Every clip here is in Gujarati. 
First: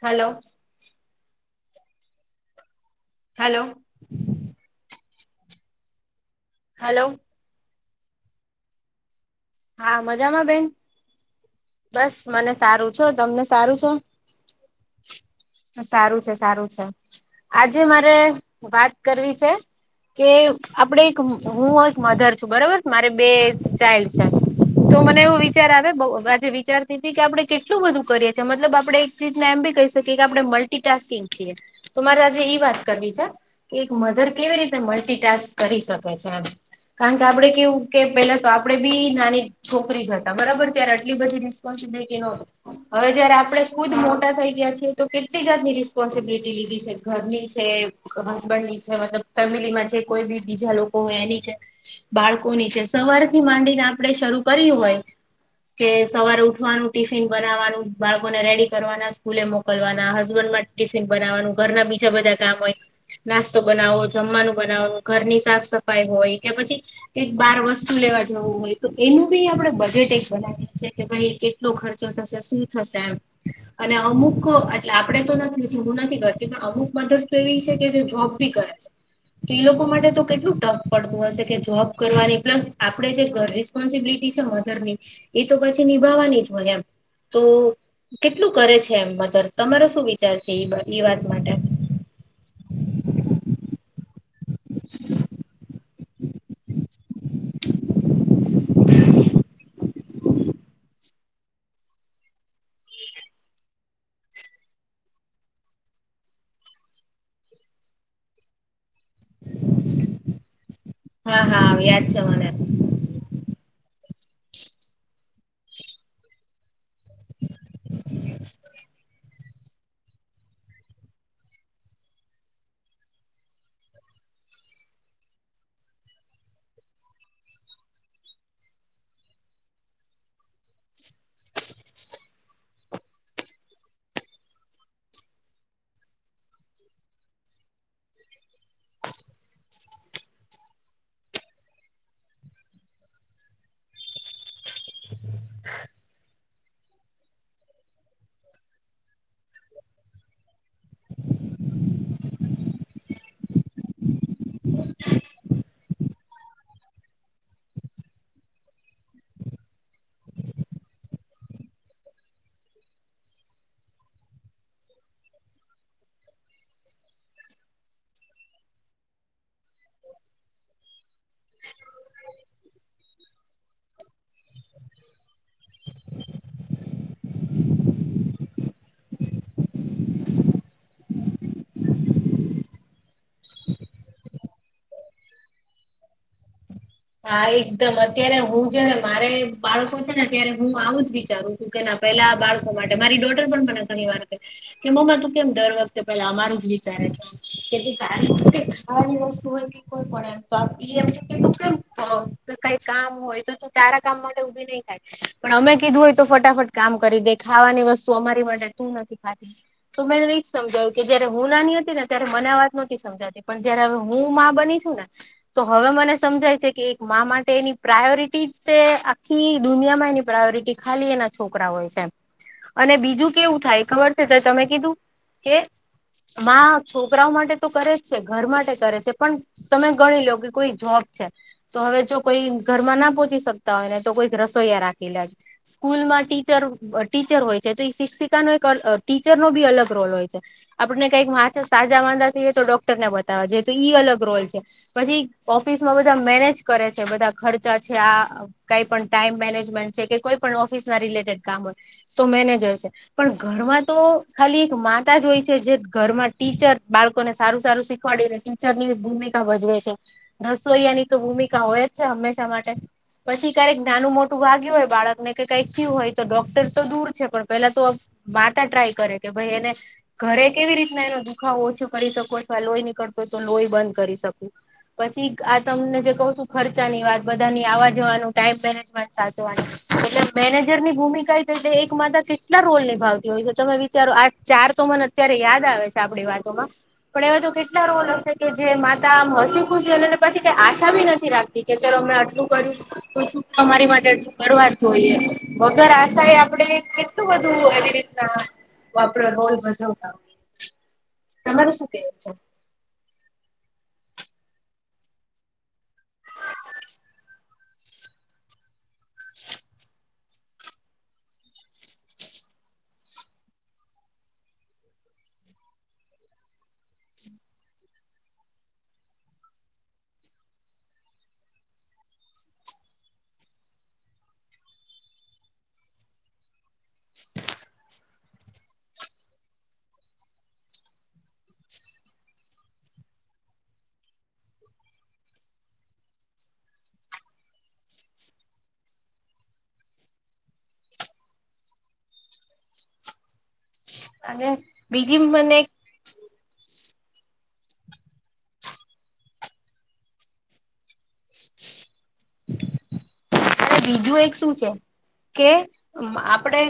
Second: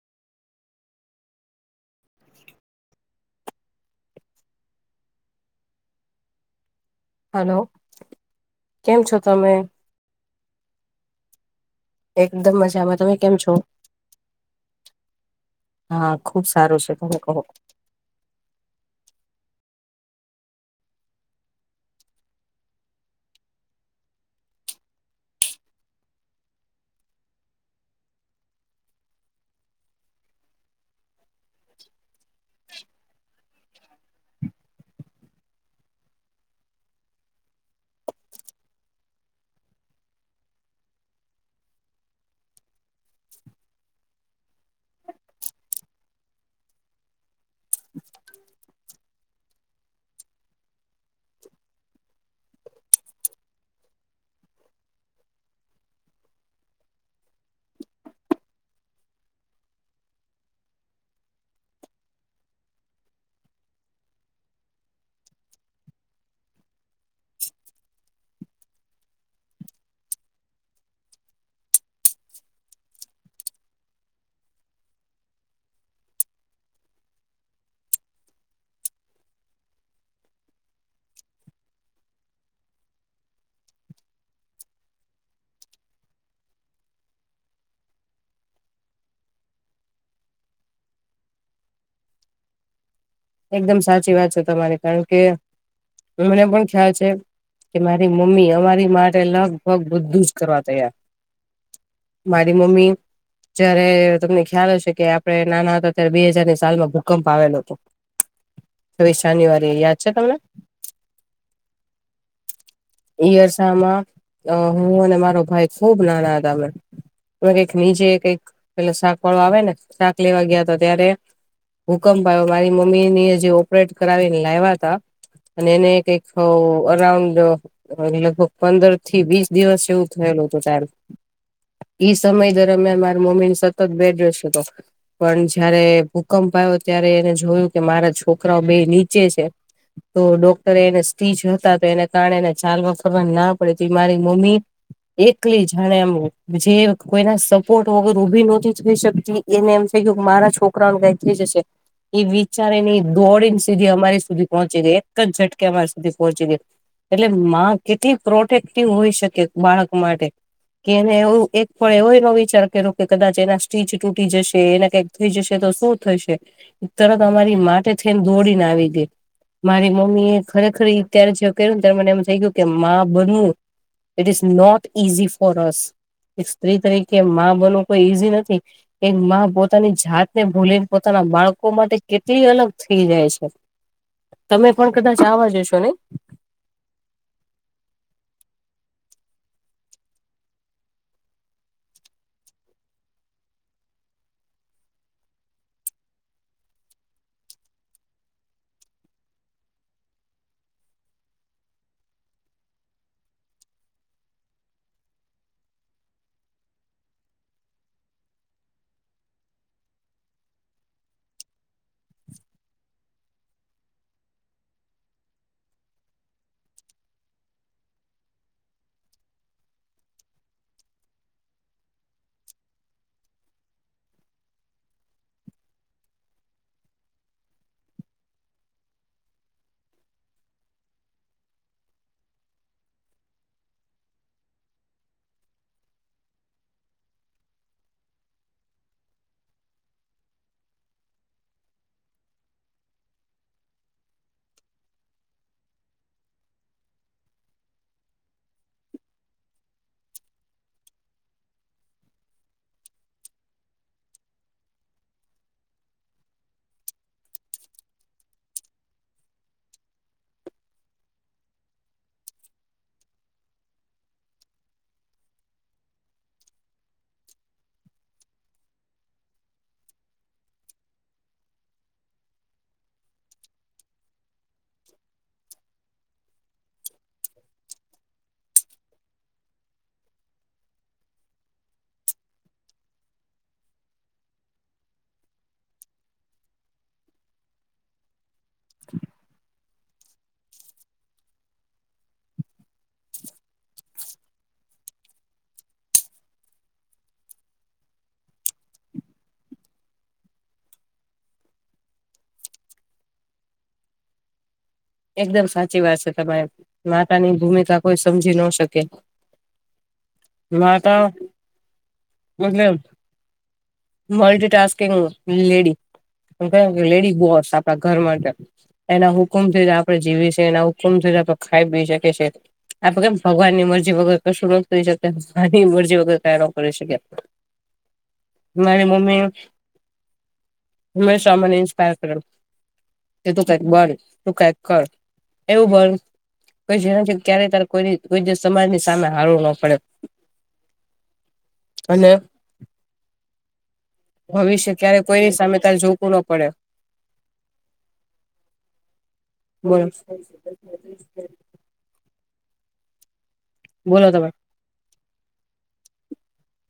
હલો હલો હલો હલો કેમ છો તમે હા મજામાં બેન બસ મને એકદમ સારું મજામાં છો તમે કેમ તમને સારું છે હા સારું છે ખુબ સારું છે તમે કહો આજે મારે વાત કરવી છે કે આપણે એક હું એક મધર છું બરોબર મારે બે ચાઇલ્ડ છે તો મને એવું વિચાર આવ્યો બહુ આજે વિચારતી હતી કે આપણે કેટલું બધું કરીએ છીએ મતલબ આપણેે [unintelligible] એમ બી કહી શકીએ કે આપણે મલ્ટિટાસ્કિંગ છીએ તો મારે આજે ઈ વાત કરવી છે કે એક મધર કેવી રીતે મલ્ટીટાસ્ક કરી શકે છે એમ કારણ કે આપણે કેવું કે પેલા તો આપણે બી નાની છોકરી જ હતા બરાબર ત્યારે આટલી બધી રિસ્પોન્સિબિલિટી નોતી હવે જયારે આપણે ખુદ મોટા થઇ ગયા છીએ તો કેટલી જાતની રિસ્પોન્સિબિલિટી લીધી છે ઘરની છે હસબન્ડ ની છે મતલબ ફેમિલીમાં જે કોઈ બી બીજા લોકો હોય એની છે બાળકોની છે સવારથી માંડીને આપણે શરૂ કરીયું હોય કે સવારે ઉઠવાનું ટિફિન બનાવવાનું બાળકોને રેડી કરવાના સ્કૂલે મોકલવાના હસબન્ડ મા ટિફિન બનાવવાનું ઘરના બીજા બધા કામ હોય નાસ્તો બનાવો જમવાનું બનાવો ઘરની સાફ સફાઈ હોય કે પછી કંઈક બાર વસ્તુ લેવા જવું હોય તો એનું બી આપણે બજેટ એક બનાવીએ છીએ કે ભાઈ કેટલો ખર્ચો થશે શું થશે એમ અને અમુક એટલે આપણેે તો નથી જ હું નથી કરતી પણ અમુક મધર્સ તો એવી છે કે જે જોબ બી કરે છે તો ઈ લોકો માટે તો કેટલું ટફ પડતું હશે કે જોબ કરવાની પ્લસ આપણે જે ઘરે રીસ રિસ્પોન્સિબિલિટી છે મધર ની એ તો પછી નિભાવવાની જ હોય એમ તો કેટલું કરે છે એમ મધર તમારો શું વિચાર છે ઈ બા ઈ વાત માટે એકદમ સાચી વાત છે તમારી કારણ કે મને પણ ખ્યાલ છે કે મારી મમ્મી અમારી માટે લગભગ બધું જ કરવા તૈયાર મારી મમ્મી જયારે તમને ખ્યાલ હશે કે આપણે નાના હતા ત્યારે બે હજારની સાલમાં ભૂકંપ આવેલો હતો છવ્વીસ જાન્યુઆરીએ યાદ છે તમને હા હા યાદ છે મને ઈયર્સામાં હું અને મારો ભાઈ ખુબ નાના હતા અમે ઓલું કઈક નીચે કઈક પેલા શાક શાક વાળો આવે ને શાક લેવા ગયા તો ત્યારે ભૂકંપ આવ્યો મારી મમ્મી ની જે ઓપરેટ કરાવીને લાવ્યા તા અને એને કંઈક અ અરાઉન્ડ અને લગભગ પંદર થી વીસ દિવસ જેવું થયેલું હતું કાલ ઈ સમય દરમિયાન મારી મમ્મી ને સતત બેડરેસ્ટ ઉપર પણ જયારે ભૂકંપ આયો ત્યારે એને જોયું કે મારા છોકરાઓ બે નીચે છે તો ડોક્ટરે એને સ્ટીજ હતા તો એને કારણે એને ચાલવા ફરવાનું ના પડે તો મારી મમ્મી એકલી જાણે એમ જે કોઈના સપોર્ટ વગર ઉભી નહોતી થઈ શકતી એને એમ થઈ ગયું કે મારા છોકરાઓને કઈ જશે ઈ બી ચાલી ને ઈ દોડી ને સુધી અમારી સુધી પહોંચી ગઈ એક જ ઝટકે અમારી સુધી પહોંચી ગઈ એટલે માં કેટલી પ્રોટેક્ટિવ હોય શકે એક બાળક માટે કે એને એવું એક પળ એવો એનો વિચાર કર્યો કે કદાચ એના સ્ટીચ તૂટી જશે એને કંઈક થઈ જશે દોસ્તો તો થઈ જશે તરત અમારી માટે થઈને દોડીને આવી ગઈ. મારી મમ્મી એ ખરેખર ત્યારે જે ક્યુંને ત્યારે મને એમ થઇ ગયું માં બનવું. It is not easy for રસ એક સ્ત્રી તરીકે માં બનવું કોઈ ઈઝી નથી. એક માં પોતાની જાત ને ભૂલીને પોતાના બાળકો માટે, કેટલી અલગ થઈ જાય છે, તમે પણ કદાચ એવા જ જશો હા એકદમ અત્યારે હું જયારે મારે બાળકો છે, ને ત્યારે હું આવું જ વિચારું. શકે ના પેલા બાળકો માટે મારી ડોટર પણ મને ઘણી વાર કે મમ્મી તું કેમ દર વખતે પેલા અમારું જ વિચારે છે, કે બાડી ખાવાલી વસ્તુ હોય કે કોઈ પડે તો મકે, હું કંઈ કામ હોય તો તું તારા કામ માટે ઉભી નહી થાય, પણ અમે કીધું હોય તો ફટાફટ કામ કરી દે ખાવાની વસ્તુ અમારી માટે તું નથી ખાતી. તો મેંને એજ સમજાયું કે જયારે હુ નાની હતી ને ત્યારે મને આ વાત નથી તી, પણ જયારે હું માં બની છું, ને તો હવે મને સમજાય છે. કે કે મા માટે એની પ્રાયોરિટી છે. આખી દુનિયામાં એની પ્રાયોરિટી ખાલી એના, છોકરા હોય છે, અને બીજું કેવું થાય ખબર છે, તો તમે કીધું કે માં છોકરાઓ માટે તો કરે જ છે, ઘર માટે કરે છે, પણ તમે ગણી લો કે કોઈ જોબ છે, તો હવે જો કોઈ ઘરમાંના પહોંચી શકતા હોય ને તો કોઈક રસોઈયા રાખી લેજો. સ્કૂલમાં ટીચર ટીચર હોય છે, તો એ શિક્ષિકાનો એક ટીચરનો ભી અલગ રોલ હોય છે. આપણે કંઈક વાંચો સાજા માંદા થઈએ તો ડોક્ટર ને બતાવવા જતો ઈ અલગ રોલ છે. પછી ઓફિસમાં બધા મેનેજ કરે છે, બધા ખર્ચા છે. આ કંઈ પણ ટાઈમ મેનેજ મેન્ટ છે, કે કોઈ પણ ઓફિસ ના રિલેટેડ કામ હોય તો મેનેજર છે. પણ ઘરમાં તો ખાલી એક માંદા જ હોય છે, જે ઘરમાં ટીચર બાળકોને સારું સારું શીખવાડી રહે છે. ટીચરની ભૂમિકા ભજવે છે, રસોઈયાની તો ભૂમિકા હોય જ છે, હંમેશા માટે પછી ક્યારેક નાનું મોટું વાગ્યું હોય બાળકને કે કંઈક થયું હોય તો ડોક્ટર તો દૂર છે, પણ પેલા તો. માતા ટ્રાય કરે કે ભાઈ એને, ઘરે કેવી રીતના એનો દુખાવો ઓછો કરી શકું અથવા લોહી નીકળતો હોય તો લોહી બંધ કરી શકું, પછી આ તમને જે કહું છું. ખર્ચાની વાત બધાની આવવા જવાનું ટાઈમ મેનેજ મેન્ટ સાચવાનું, એટલે મેનેજરની ભૂમિકા એતો એટલે એક માતા કેટલા રોલ હોય છે, તમે વિચારો આ ચારતોમાં નથી. અત્યારે યાદ આવે છે, આપણી વાતોમાં પણ એવા તો કેટલા રોલ હશે. કે કે જે માતા હસી ખુશી કે પછી કઈ આશા ભી નથી રાખતી કે ચલો આટલું, કરું તો શું તમારી માટે, કરવા જોઈએ વગર આશાએ આપડે કેટલું બધું આવી જ રીતના. વાપરો રોન ભજવતા હો તમાર શું કેવું છે. એકદમ સાચી વાત છે તમારે માતાની ભૂમિકા કોઈ સમજી ન શકે, નાટ..... બદલે, મલ્ટીટાસ્કિંગ.. લેડી, ક કે લેડી બસ આપણા ઘર એના હુકમથી, આપ જીવી છે, એના હુકમ ખાઈપી શકે છે. આપણે કે ભગવાનની મરજી વગર કશું ન કરી શકે માની મરજી વગર કાઈનો કરી શકે. મારી મમ્મી... હંમેશ માટે ઈન્સ્પાયર કરેલ.. કે તું કઈક બંધ તું કંઈ, કર.. એવું બને. કોઈ જે છે, ક્યારેય ત્યારે કોઈ કોઈ સમાજની સામે હારવું ન પડે. અને [inaudible] અને ભવિષ્ય ક્યારે બીજી કોઈની મને સામે એક તારે જોવું ના પડે. [unintelligible] [inaudible] [inaudible] બોલો બીજું તમે એક શું છે, કે આપડે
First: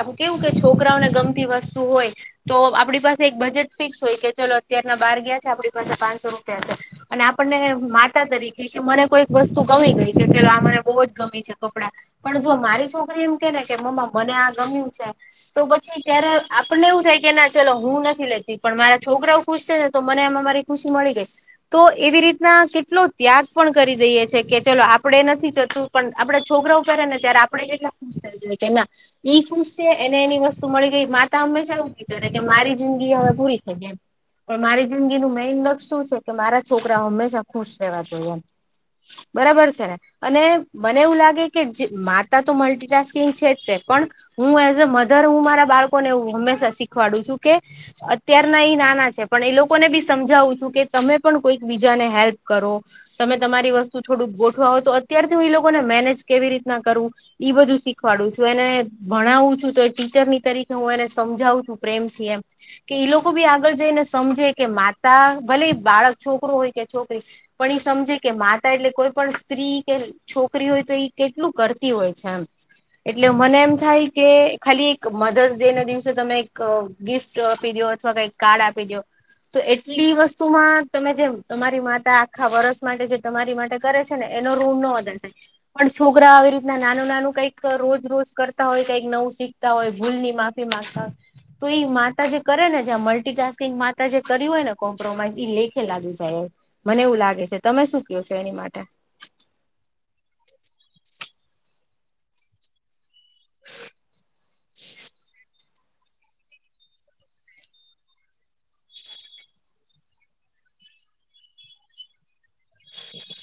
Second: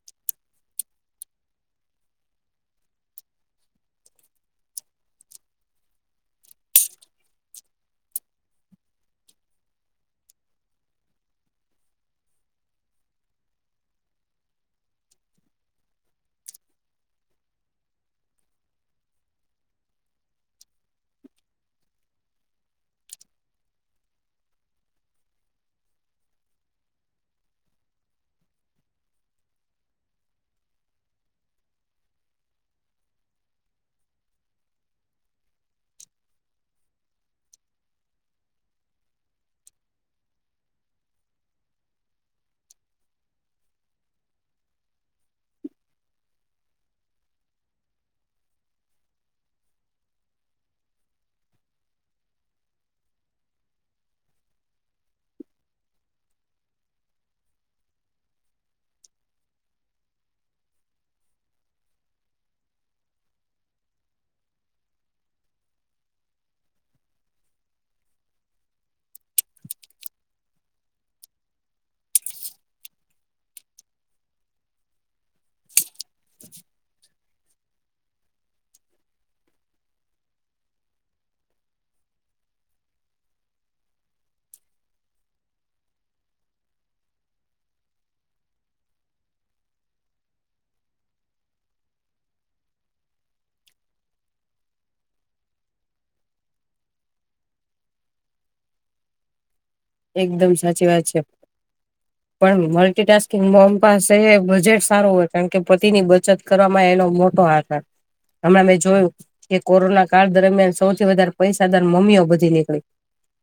આમ કેવું કે છોકરાઓને ગમતી વસ્તુ હોય, તો આપણી પાસે એક બજેટ ફિક્સ હોય કે ચાલો અત્યારના બાર ગયા છે આપણી પાસે પાંચસો રૂપિયા છે. અને આપણને માતા તરીકે કે મને કોઈક વસ્તુ ગમી ગઈ કે આ મને બહુ જ ગમી છે કપડા પણ જો મારી છોકરી એમ કે ને કે મમ્મા મને આ ગમ્યું છે. તો પછી ત્યારે આપણને એવું થાય કે ના ચલો હું નથી લેતી પણ મારા છોકરાઓ ખુશ છે ને તો મને આમાં મારી ખુશી મળી ગઈ. તો એવી રીતના કેટલો ત્યાગ પણ કરી દઈએ છે કે ચલો આપડે નથી જતું. પણ આપડા છોકરાઓ પહેરેને ત્યારે આપડે કેટલા ખુશ થઈ જઈએ કે ના ઈ ખુશ છે એને એની વસ્તુ મળી ગઈ. માતા હંમેશા એવું વિચારે કે મારી જિંદગી હવે પૂરી થઈ ગઈ એમ. પણ મારી જિંદગીનું મેઈન લક્ષ્ય શું છે કે મારા છોકરા હંમેશા ખુશ રહેવા જોઈએ એમ. બરાબર છે ને અને મને એવું લાગે કે માતા તો મલ્ટિટાસ્કિંગ છે જ તે પણ હું એઝ અ મધર હું મારા બાળકો ને હું હંમેશા શીખવાડું છું કે અત્યારના એ નાના છે પણ એ લોકોને બી સમજાવું છું કે તમે પણ કોઈક બીજાને હેલ્પ કરો. તમે તમારી વસ્તુ થોડુંક ગોઠવાવો તો અત્યારથી હું ઈ લોકોને મેનેજ કેવી રીતના કરવું. ઈ બધું શીખવાડું છું એને ભણાવું છું તોય ટીચરની તરીકે હું એને સમજાવું છું પ્રેમથી એમ. કે એ લોકો બી આગળ જઈને સમજે કે માતા ભલે ઈ બાળક છોકરો હોય કે છોકરી પણ ઈ સમજે કે માતા એટલે કોઈ પણ સ્ત્રી કે છોકરી હોય તો ઈ કેટલું કરતી હોય છે એમ. એટલે મને એમ થાય કે ખાલી એક મધર્સ ડેના દિવસે તમે એક ગિફ્ટ આપી દો અથવા કઈક કાર્ડ આપી દો. તો એટલી વસ્તુમાં તમે જે તમારી માતા આખા વરસ માટે જે તમારી માટે- -કરે છે ને એનો ઋણ નો [unintelligible] પણ છોકરા આવી રીતના નાનું નાનું કઈક રોજ રોજ કરતા હોય કઈક નવું શીખતા હોય ભૂલની મા- -ફી માંગતા હોય. તો ઈ માતા જે કરે ને જ્યાં મલ્ટિટાસ્કિંગ માતા જે કર્યું હોયને કોમ્પ્રોમાઈઝ એ લેખે લાગી જાય એમ. મને એવું લાગે છે તમે શું ક્યું છો એની માટે? એકદમ સાચી વાત છે પણ મલ્ટીટાસ્ક- કે મમ પાસે બજેટ સારું હોય કારણ કે પતિની બચત કરવામાં એનો મોટો હાથ [unintelligible] હમણાં મે જોયું. કે કોરોના કાળ દરમિયાન સૌથી વધારે પૈસાદાર મમ્મીઓ બધી નીકળી.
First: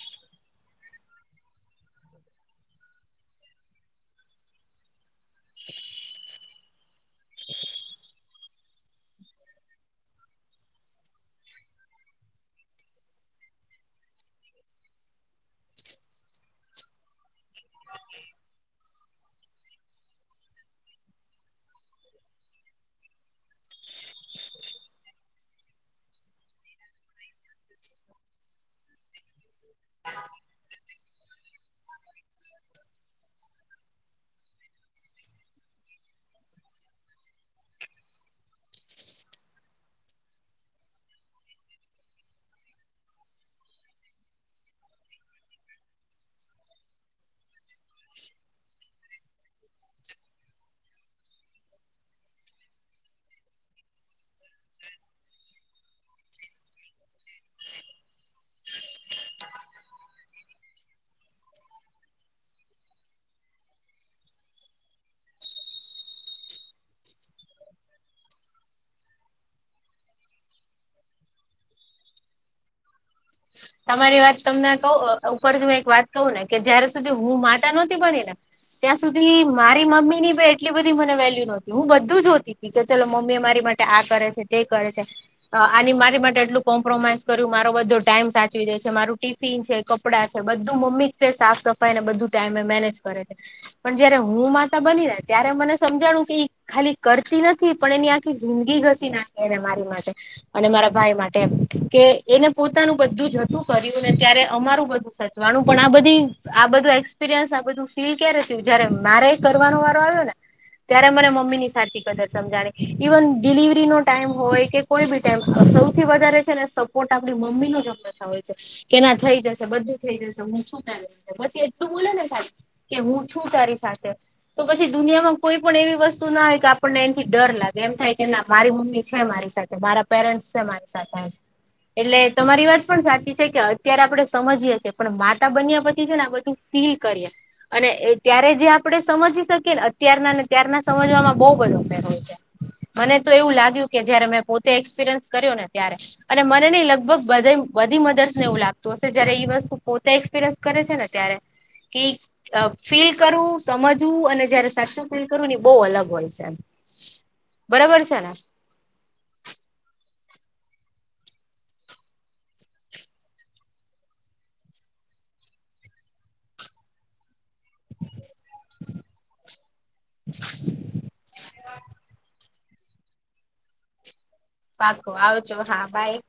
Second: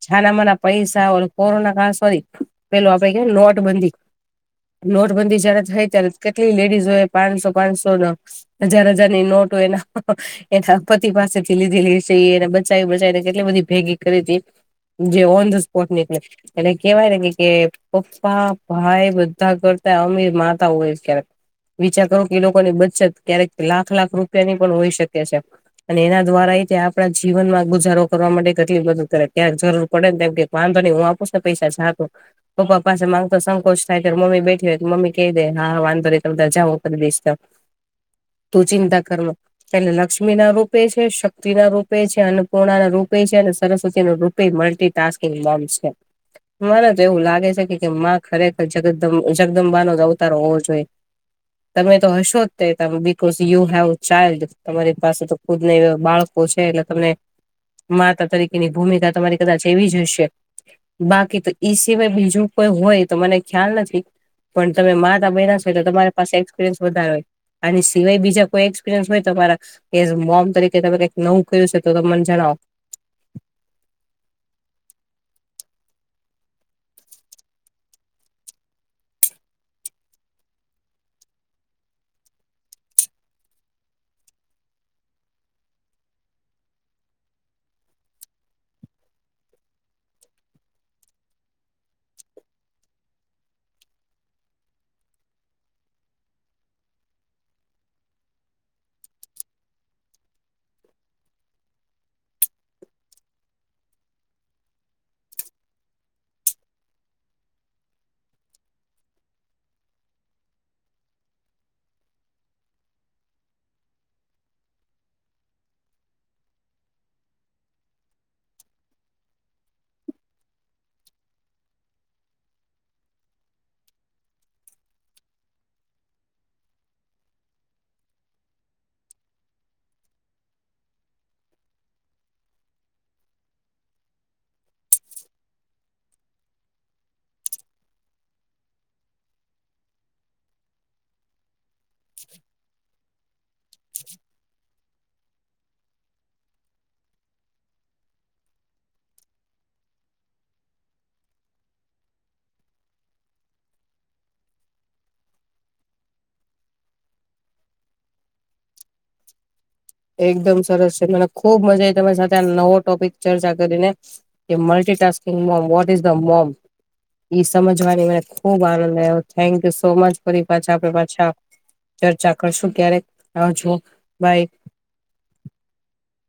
છાના માના પૈસા ઓલો કોરોનાકાળ સોરી પેલું આપડે કેને નોટબંધી. નોટબંધી જયારે થઈ ત્યારે કેટલી લેડીઝ એ પાંચસો પાંચસો હજાર હજાર નોટો હોય [unintelligible] એના પતિ પાસેથી લીધેલી હશે ઈ એણે બચાવી બચાવીને કેટલી બધી ભેગી કરીતી જે ઓન ધ સ્પોટ ને [unintelligible] [inaudible] એટલે કેવાય ને કે કે પપ્પા, ભાઈ બધા કરતા અમીર માતા હોય છે ક્યારેક વિચાર કરો કે એ લોકોની બચત ક્યારેક લાખ-લાખ રૂપિયાની પણ હોઈ શકે છે. અને એના દ્વારાયતે આપણા જીવનમાં ગુજારો કરવા માટે કેટલી બધું કરે ક્યારે જરૂર પડે ને તેમ કે [unintelligible] [unintelligible] હું આપું છું ને પૈસા જા તું પપ્પા પાસે માંગતો સંકોચ થાય ત્યારે મમ્મી બેઠી હોય મમ્મી કહીદે હા હા વાંધો નહી તમે જાઓ હું કરી દઈશ. [inaudible] તું ચિંતા કરો. એટલે લક્ષ્મીના રૂપે છે, શક્તિના રૂપે છે, અન્નપૂર્ણાના રૂપે છે અને સરસ્વતીનું રૂ પે મુલ્ટિટાસ્કીંગ નામ છે. મને તો એવું લાગે છે કે કે મા ખરેખર જગદમ-જગદમબાનો જ અવતાર હોવો જોઈએ. તમે તો હશો જ તે because you have a child તમારી પાસે તો ખુદના એવા બાળકો છે એટલે તમને માતા તરીકેની ભૂમિકા તમારી કદાચ એવી જ હશે. બાકી તો ઈ સિવાય બીજું કોઈ હોય, તો મને ખ્યાલ નથી. પણ તમે માતા બન્યા છો એટલે તમારી પાસે એક્સપિરિયન્સ વધારે હોય. આની સિવાય બીજા કોઈ એક્સપિરિયન્સ હોય તમારા એસ મોમ તરીકે તમે કઈક નવું કર્યું છે તો તમે મને જણાવો. તમારી વાત તમને કહુ ઉપર એક વાતને કે, જયારે સુધી હું માતા નહોતી બનીને ત્યાં સુધી મારી મમ્મીની બી એટલી બધી મને વેલ્યુ નહોતી. હું બધું જ જોહતી. ઇ તો ચલો, મમ્મી મારી માટે આ કરે છે, તે કરે છે. આની મારી માટે એટલું કોમ્પ્રોમાઈઝ કર્યું મારો બધો ટાઈમ સા ચવી દે છે. મારું ટિફિન છે, કપડાં છે, બધું મમ્મી તે સાફ સફાઈને બધું ટાઈમે મેનેજ કરે છે. પણ જયારે હું માતા બનીને, ત્યારે મને સમજાણું કે ખાલી કરતી નથી. પણ એની આખી જિંદગી ઘસી નાખી એને મારી માટે. અને મારા ભાઈ માટે એમ કે એને પોતાનું બધું જ તું કર્યું ને, ત્યારે અમારું બધું સચવાનું પણ આ બધી આ બધું એક્સપિરિયન્સ આ બધું ફીલ ક્યારે થયુ જયારે મારે કરવાનો વારો આવ્યોને ત્યારે મને મમ્મીની સાચી કદર સમજાણી ઇવન ડિલિવરીનો ટાઈમ હોય કે કોઈ બી ટાઈમ સૌથી વધારે છે ને સપોર્ટ આપણી મમ્મીનો જ હંમેશા હોય. કેના થઈ જશે બધું થઈ જશે. હું છું ને પછી એટલું બોલેને ખાલી કે હું છું તારી સાથે. તો પછી દુનિયામાં કોઈ પણ એવી વસ્તુના હોય કે આપણને એથી ડર લાગે, એમ થાય કે મારી મમ્મી છે મારી સાથે મારા પેરેન્ટ્સ છે મારી સાથે એમ એટલે તમારી વાત પણ સાચી કે અત્યારે આપણે સમજીએ છે પણ માતા બન્યા પછી છે ને આ બધું ફીલ કરીએ. અને ત્યારે જે સમજી શકીએ ને, અત્યારનાને ત્યારના સમજવામાં બહુ બધો ફે [inaudible] મને તો એવું લાગ્યું કે જયારે મેં પોતે એક્સપિરિયન્સ કર્યોને ત્યારે અને મને નય લગભગ બધી મ મધર્સ ને એવું લાગતું હશે. જયારે એ વસ્તુ પોતે એક્સપિરિયન્સ કરે છે ને ત્યારે કે ફીલ કરવું સમજવું અને જયારે સાચું ફીલ કરવું ને બહુ અલગ હોય છે એમ. બરાબર છે ને. એકદમ સરસ છે. મને ખુબ મજા આયી તમારી સાથે આ નવો ટોપિક ચર્ચા કરીને. એ multitasking mom what is the mom. ઈ સમજવાની મને ખુબ આનંદ આવ્યો. Thank you so much. ફરી પાછા આપણે પાછા ચર્ચા કરશું ક્યારેક આવજો બાઈ. પાકું આવજો હા બાય.